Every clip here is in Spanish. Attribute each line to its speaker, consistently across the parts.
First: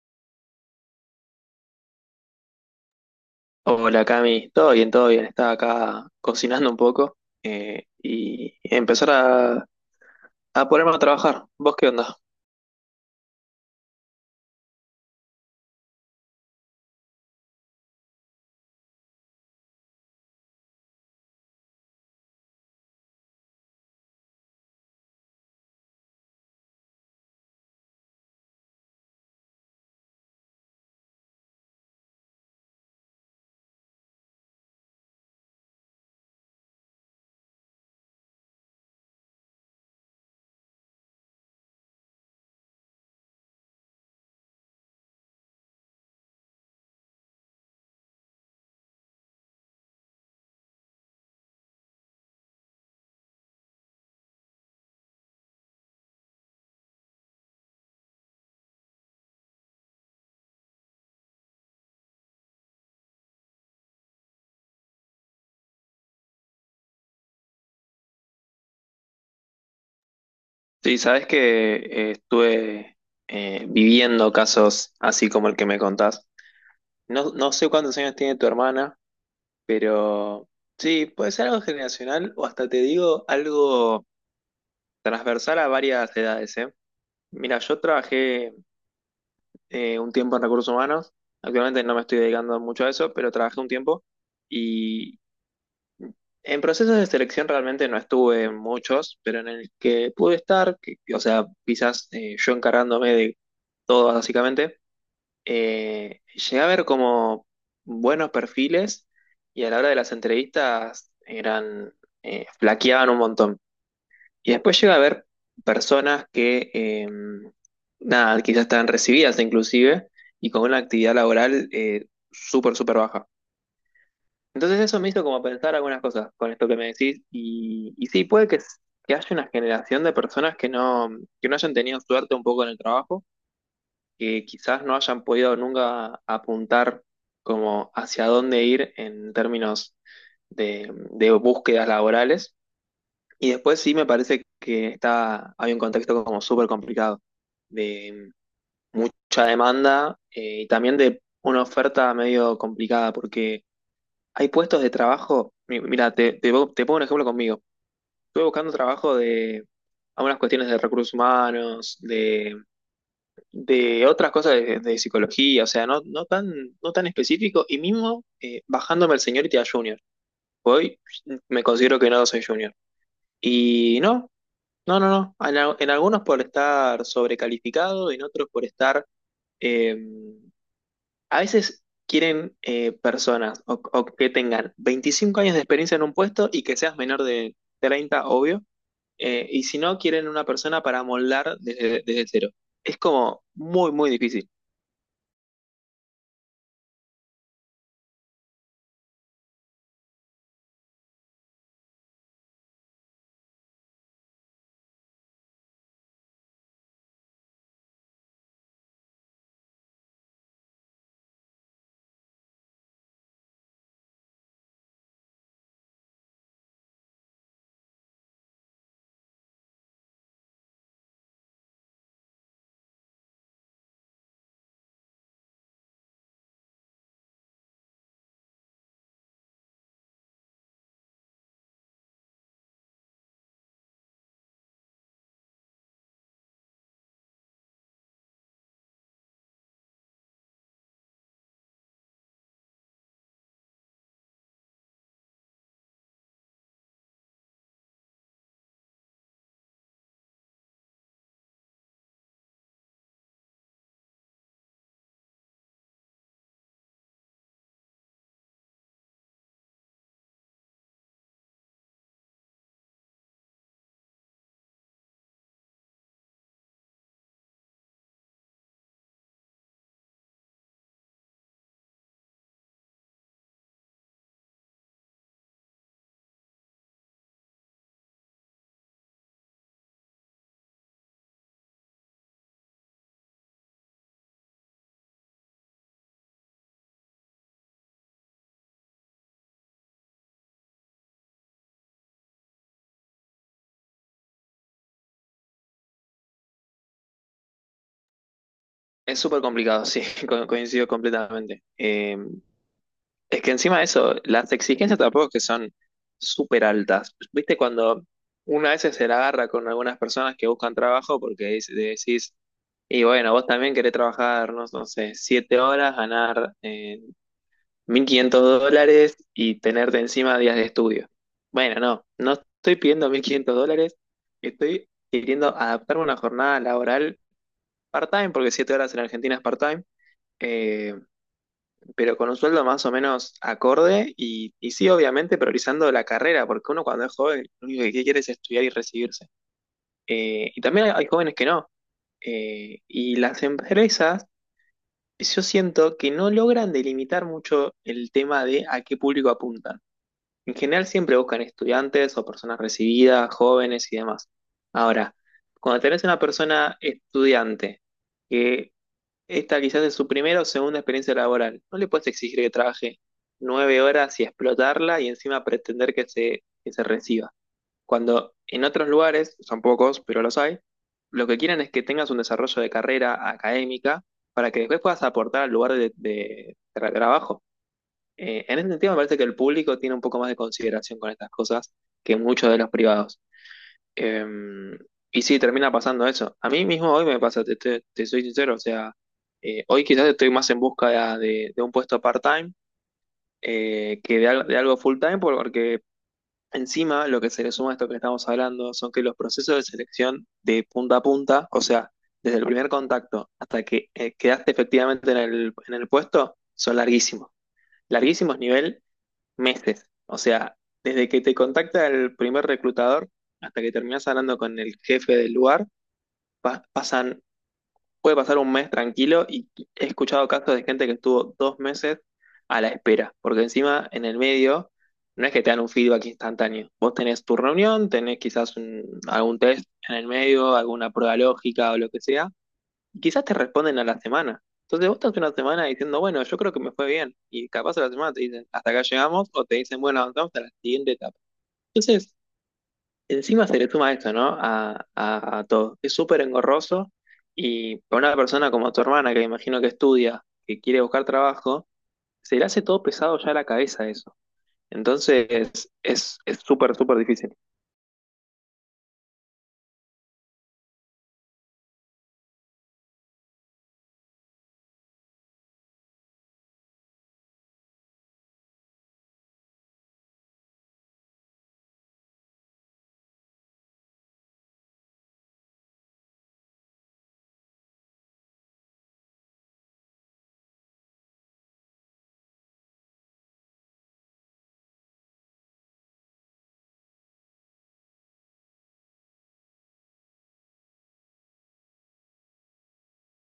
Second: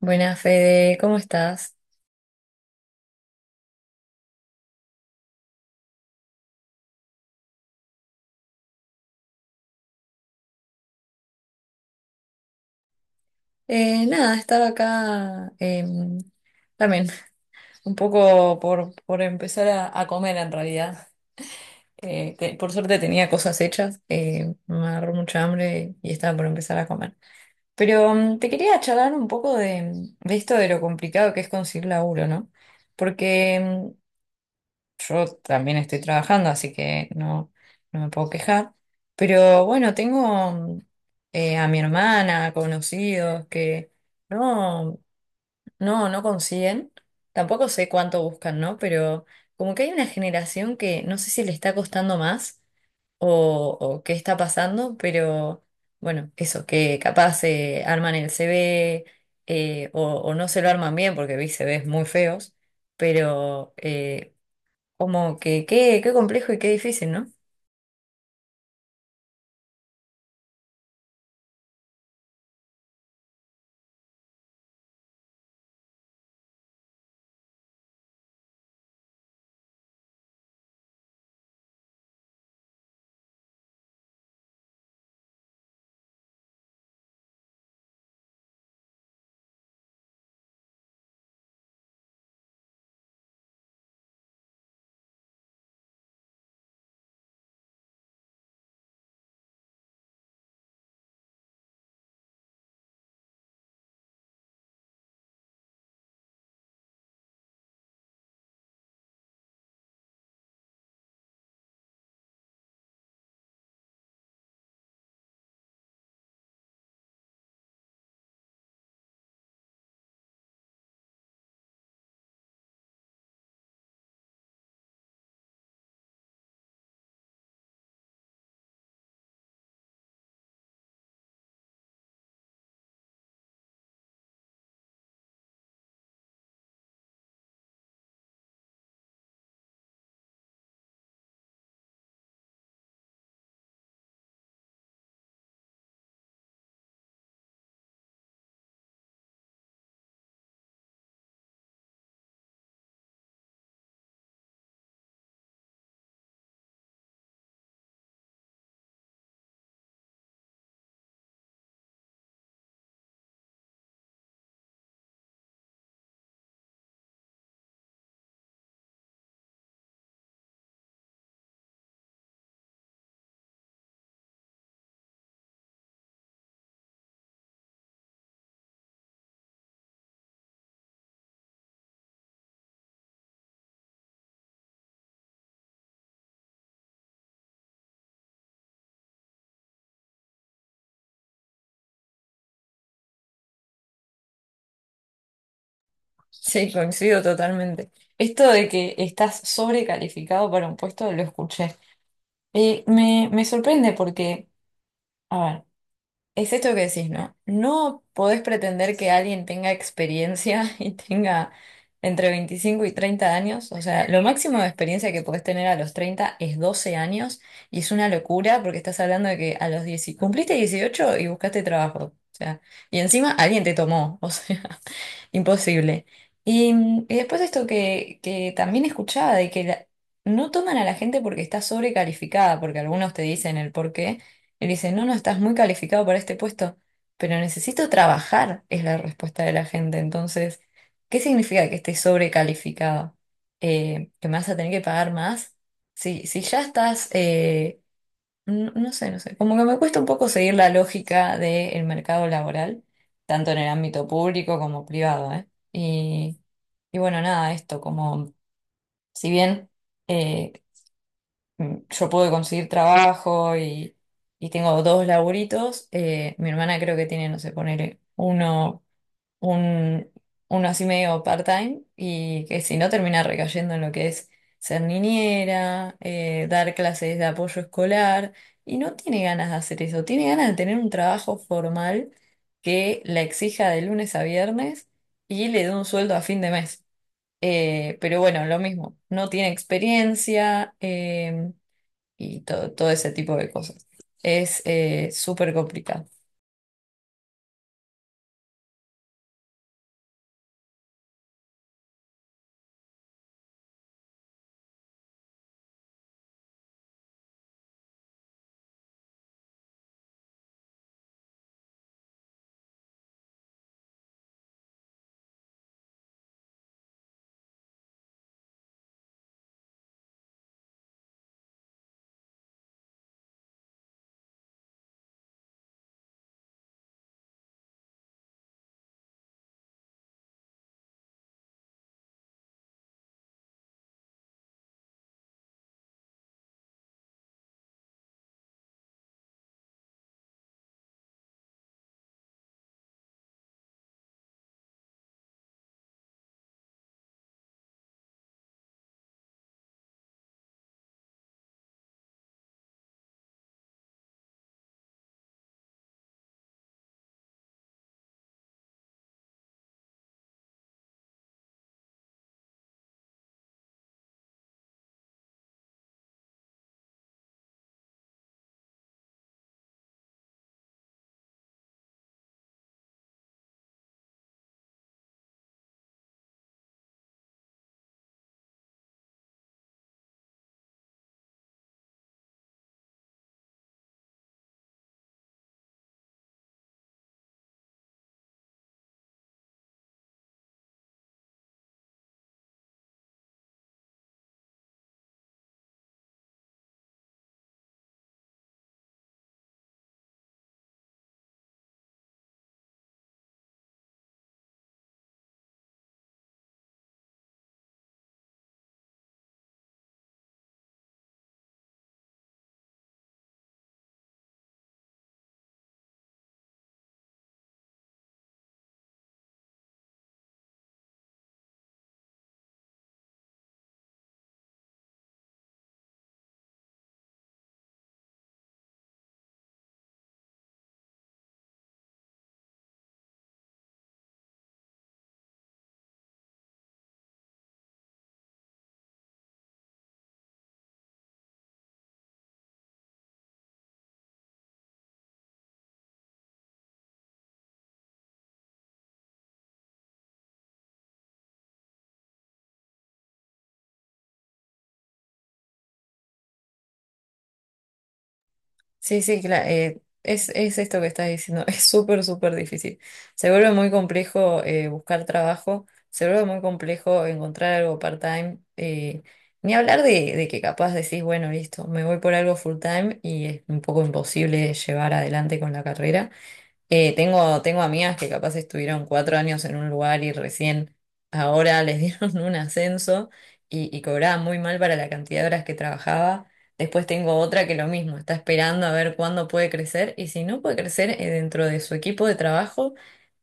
Speaker 1: Buenas, Fede, ¿cómo estás?
Speaker 2: Hola Cami, todo bien, todo bien. Estaba acá cocinando un poco y empezar a ponerme a trabajar. ¿Vos qué onda?
Speaker 1: Nada, estaba acá también un poco por empezar a comer en realidad. Por suerte tenía cosas hechas, me agarró mucha hambre y estaba por empezar a comer. Pero te quería charlar un poco de esto de lo complicado que es conseguir laburo, ¿no? Porque yo también estoy trabajando, así que no me puedo quejar. Pero bueno, tengo a mi hermana, conocidos que no, no consiguen. Tampoco sé cuánto buscan, ¿no? Pero como que hay una generación que no sé si le está costando más o qué está pasando, pero bueno, eso, que capaz arman el CV, o no se lo arman bien porque vi CVs muy feos, pero... eh, como que qué complejo y qué difícil, ¿no?
Speaker 2: Sí, sabés que estuve viviendo casos así como el que me contás. No, no sé cuántos años tiene tu hermana, pero sí, puede ser algo generacional o hasta te digo algo transversal a varias edades, ¿eh? Mira, yo trabajé un tiempo en recursos humanos. Actualmente no me estoy dedicando mucho a eso, pero trabajé un tiempo. En procesos de selección realmente no estuve en muchos, pero en el que pude estar, que, o sea, quizás yo encargándome de todo básicamente, llegué a ver como buenos perfiles y a la hora de las entrevistas eran, flaqueaban un montón. Y después llegué a ver personas que, nada, quizás estaban recibidas inclusive y con una actividad laboral súper, súper baja. Entonces eso me hizo como pensar algunas cosas con esto que me decís y sí, puede que, que haya una generación de personas que no hayan tenido suerte un poco en el trabajo, que quizás no hayan podido nunca apuntar como hacia dónde ir en términos de búsquedas laborales. Y después sí me parece que está, hay un contexto como súper complicado de mucha demanda y también de una oferta medio complicada porque... Hay puestos de trabajo, mira, te pongo un ejemplo conmigo. Estuve buscando trabajo de algunas cuestiones de recursos humanos, de otras cosas de psicología, o sea, no, no tan, no tan específico, y mismo bajándome el señorita a junior. Hoy me considero que no soy junior. Y no, no, no, no. En, en algunos por estar sobrecalificado, en otros por estar... em, A veces quieren personas o que tengan 25 años de experiencia en un puesto y que seas menor de 30, obvio. Y si no, quieren una persona para moldar desde, desde cero. Es como muy, muy difícil.
Speaker 1: Sí, coincido totalmente. Esto de que estás sobrecalificado para un puesto lo escuché. Me sorprende porque, a ver, es esto que decís, ¿no? No podés pretender que alguien tenga experiencia y tenga entre 25 y 30 años. O sea, lo máximo de experiencia que podés tener a los 30 es 12 años y es una locura porque estás hablando de que a los 10, cumpliste 18 y buscaste trabajo. O sea, y encima alguien te tomó, o sea. Imposible. Y después esto que también escuchaba, de que no toman a la gente porque está sobrecalificada, porque algunos te dicen el por qué, y dicen, no, estás muy calificado para este puesto, pero necesito trabajar, es la respuesta de la gente. Entonces, ¿qué significa que estés sobrecalificado? ¿Que me vas a tener que pagar más? Si ya estás no sé, no sé. Como que me cuesta un poco seguir la lógica del mercado laboral, tanto en el ámbito público como privado, ¿eh? Y bueno, nada, esto, como si bien eh, yo puedo conseguir trabajo y tengo dos laburitos, mi hermana creo que tiene, no sé, poner un, uno así medio part-time y que si no termina recayendo en lo que es ser niñera, dar clases de apoyo escolar y no tiene ganas de hacer eso, tiene ganas de tener un trabajo formal que la exija de lunes a viernes y le dé un sueldo a fin de mes. Pero bueno, lo mismo, no tiene experiencia y todo, todo ese tipo de cosas. Es súper complicado.
Speaker 2: Es súper complicado, sí, coincido completamente. Es que encima de eso, las exigencias tampoco es que son súper altas. Viste cuando una vez se la agarra con algunas personas que buscan trabajo porque decís, y bueno, vos también querés trabajar, no, no sé, 7 horas, ganar 1.500 dólares y tenerte encima días de estudio. Bueno, no, no estoy pidiendo 1.500 dólares, estoy queriendo adaptarme a una jornada laboral part-time, porque 7 horas en Argentina es part-time eh, pero con un sueldo más o menos acorde y sí, obviamente priorizando la carrera, porque uno cuando es joven lo único que quiere es estudiar y recibirse. Y también hay jóvenes que no. Y las empresas, yo siento que no logran delimitar mucho el tema de a qué público apuntan. En general siempre buscan estudiantes o personas recibidas, jóvenes y demás. Ahora, cuando tenés una persona estudiante que esta quizás es su primera o segunda experiencia laboral. No le puedes exigir que trabaje 9 horas y explotarla y encima pretender que se reciba. Cuando en otros lugares, son pocos, pero los hay, lo que quieren es que tengas un desarrollo de carrera académica para que después puedas aportar al lugar de trabajo. En este sentido, me parece que el público tiene un poco más de consideración con estas cosas que muchos de los privados. Em, y sí, termina pasando eso. A mí mismo hoy me pasa, te soy sincero, o sea, hoy quizás estoy más en busca de un puesto part-time que de, de algo full-time, porque encima lo que se le suma a esto que estamos hablando son que los procesos de selección de punta a punta, o sea, desde el primer contacto hasta que quedaste efectivamente en el puesto, son larguísimos. Larguísimos nivel meses. O sea, desde que te contacta el primer reclutador hasta que terminas hablando con el jefe del lugar, pasan, puede pasar un mes tranquilo y he escuchado casos de gente que estuvo 2 meses a la espera, porque encima en el medio no es que te dan un feedback instantáneo. Vos tenés tu reunión, tenés quizás algún test en el medio, alguna prueba lógica o lo que sea, y quizás te responden a la semana. Entonces vos estás una semana diciendo, bueno, yo creo que me fue bien. Y capaz a la semana te dicen, hasta acá llegamos, o te dicen, bueno, avanzamos a la siguiente etapa. Entonces, encima se le suma esto, ¿no? A todo. Es súper engorroso y para una persona como tu hermana, que me imagino que estudia, que quiere buscar trabajo, se le hace todo pesado ya a la cabeza eso. Entonces, es súper, súper difícil.
Speaker 1: Sí, sí, claro, es esto que estás diciendo, es súper, súper difícil. Se vuelve muy complejo buscar trabajo, se vuelve muy complejo encontrar algo part-time, ni hablar de que capaz decís, bueno, listo, me voy por algo full-time y es un poco imposible llevar adelante con la carrera. Tengo amigas que capaz estuvieron cuatro años en un lugar y recién ahora les dieron un ascenso y cobraba muy mal para la cantidad de horas que trabajaba. Después tengo otra que lo mismo, está esperando a ver cuándo puede crecer y si no puede crecer dentro de su equipo de trabajo,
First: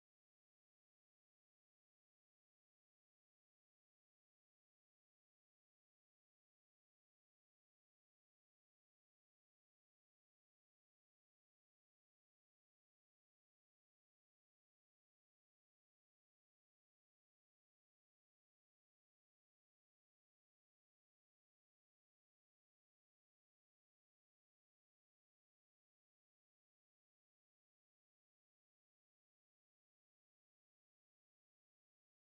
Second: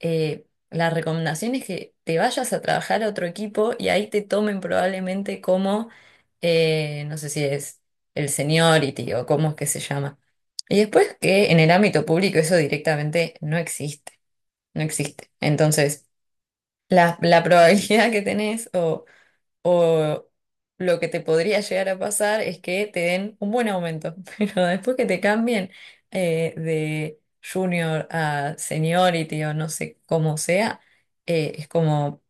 Speaker 1: eh, la recomendación es que te vayas a trabajar a otro equipo y ahí te tomen probablemente como, no sé si es el seniority o cómo es que se llama y después que en el ámbito público eso directamente no existe, no existe. Entonces, la probabilidad que tenés o lo que te podría llegar a pasar es que te den un buen aumento, pero después que te cambien de junior a seniority o no sé cómo sea, es como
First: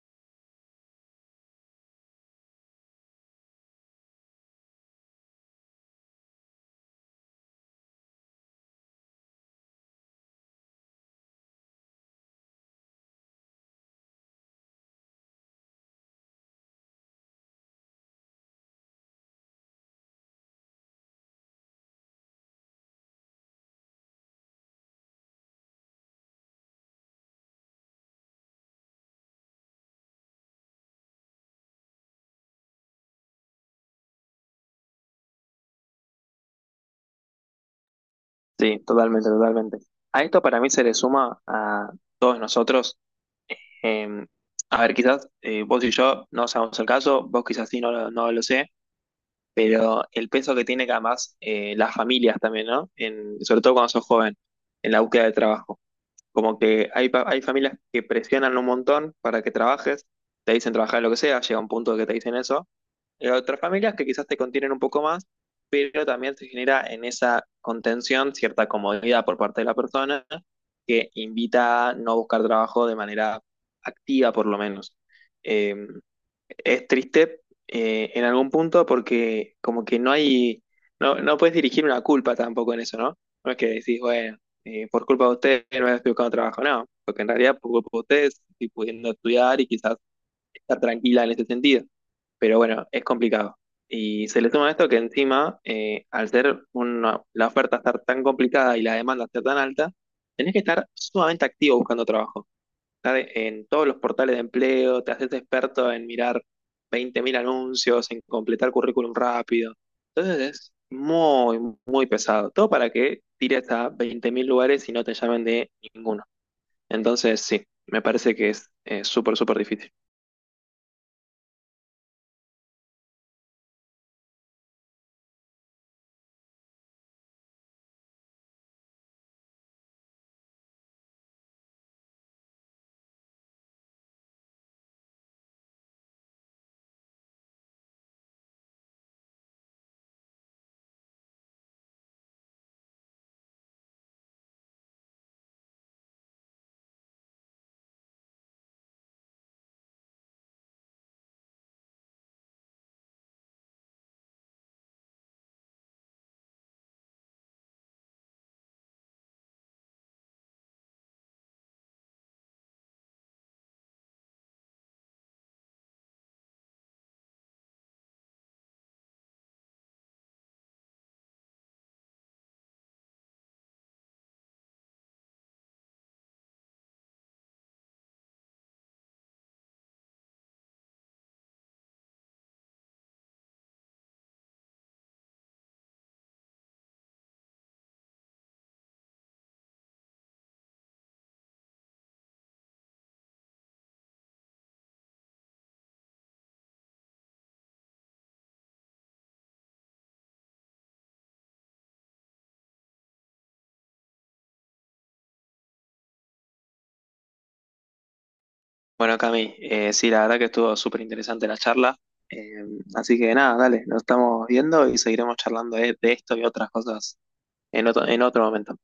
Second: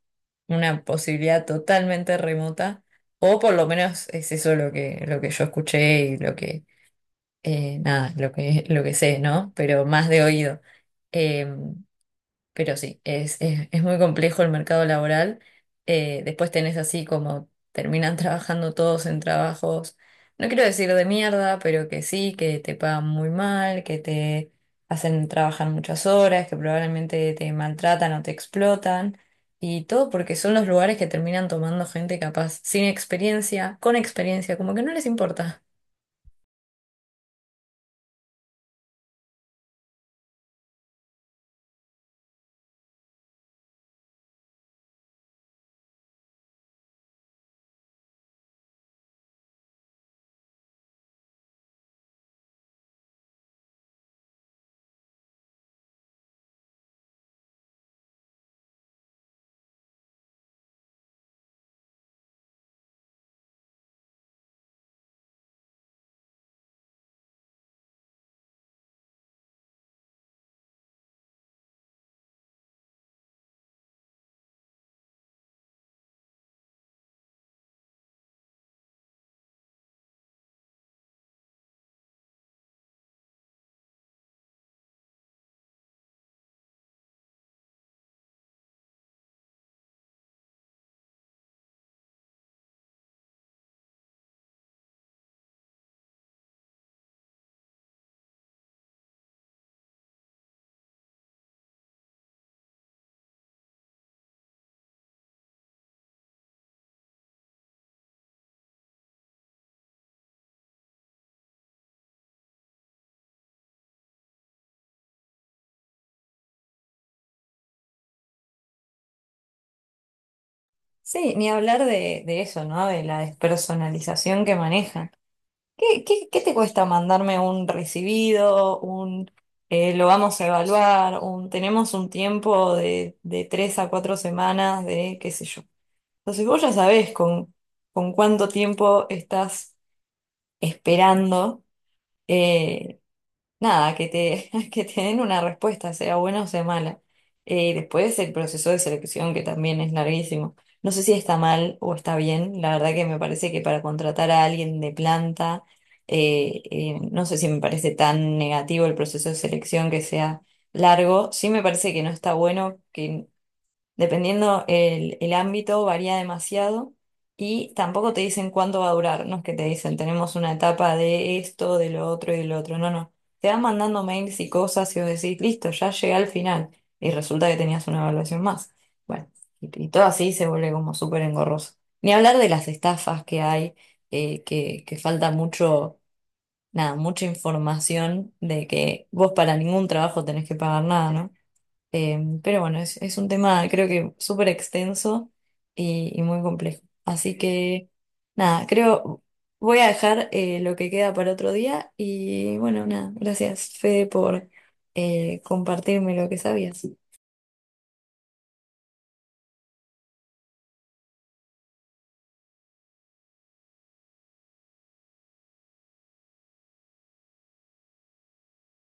Speaker 1: una posibilidad totalmente remota, o por lo menos es eso lo que yo escuché y lo que nada, lo que sé, ¿no? Pero más de oído. Eh, pero sí, es muy complejo el mercado laboral. Después tenés así como terminan trabajando todos en trabajos, no quiero decir de mierda, pero que sí, que te pagan muy mal, que te hacen trabajar muchas horas, que probablemente te maltratan o te explotan. Y todo porque son los lugares que terminan tomando gente capaz sin experiencia, con experiencia, como que no les importa.
Speaker 2: Sí, totalmente, totalmente. A esto para mí se le suma a todos nosotros. Eh, a ver, quizás vos y yo no sabemos el caso, vos quizás sí no, no lo sé, pero el peso que tiene que además las familias también, ¿no? En, sobre todo cuando sos joven, en la búsqueda de trabajo. Como que hay, hay familias que presionan un montón para que trabajes, te dicen trabajar en lo que sea, llega un punto que te dicen eso, en otras familias que quizás te contienen un poco más, pero también se genera en esa contención cierta comodidad por parte de la persona que invita a no buscar trabajo de manera activa, por lo menos. Eh, es triste en algún punto porque como que no hay, no, no puedes dirigir una culpa tampoco en eso, ¿no? No es que decís, bueno, por culpa de ustedes no estoy buscando trabajo, no, porque en realidad por culpa de ustedes estoy pudiendo estudiar y quizás está tranquila en ese sentido. Pero bueno, es complicado. Y se le suma esto que encima, al ser la oferta estar tan complicada y la demanda ser tan alta, tenés que estar sumamente activo buscando trabajo. Estar en todos los portales de empleo, te haces experto en mirar 20.000 anuncios, en completar currículum rápido. Entonces es muy, muy pesado. Todo para que tires a 20.000 lugares y no te llamen de ninguno. Entonces sí, me parece que es súper, súper difícil.
Speaker 1: Sí, ni hablar de eso, ¿no? De la despersonalización que manejan. Qué te cuesta mandarme un recibido, un lo vamos a evaluar, un tenemos un tiempo de tres a cuatro semanas de qué sé yo? Entonces vos ya sabés con cuánto tiempo estás esperando. eh, Nada, que te den una respuesta, sea buena o sea mala. Después el proceso de selección, que también es larguísimo. No sé si está mal o está bien. La verdad que me parece que para contratar a alguien de planta, no sé si me parece tan negativo el proceso de selección que sea largo. Sí me parece que no está bueno, que dependiendo el ámbito, varía demasiado y tampoco te dicen cuánto va a durar. No es que te dicen tenemos una etapa de esto, de lo otro y de lo otro. No, no. Te van mandando mails y cosas y vos decís, listo, ya llegué al final. Y resulta que tenías una evaluación más. Bueno, y todo así se vuelve como súper engorroso. Ni hablar de las estafas que hay, que falta mucho, nada, mucha información de que vos para ningún trabajo tenés que pagar nada, ¿no? Pero bueno, es un tema creo que súper extenso y muy complejo. Así que nada, creo voy a dejar lo que queda para otro día y bueno, nada, gracias Fede por compartirme lo que sabías.
Speaker 2: Bueno, Cami, sí, la verdad que estuvo súper interesante la charla. Eh, Así que nada, dale, nos estamos viendo y seguiremos charlando de esto y otras cosas en otro momento.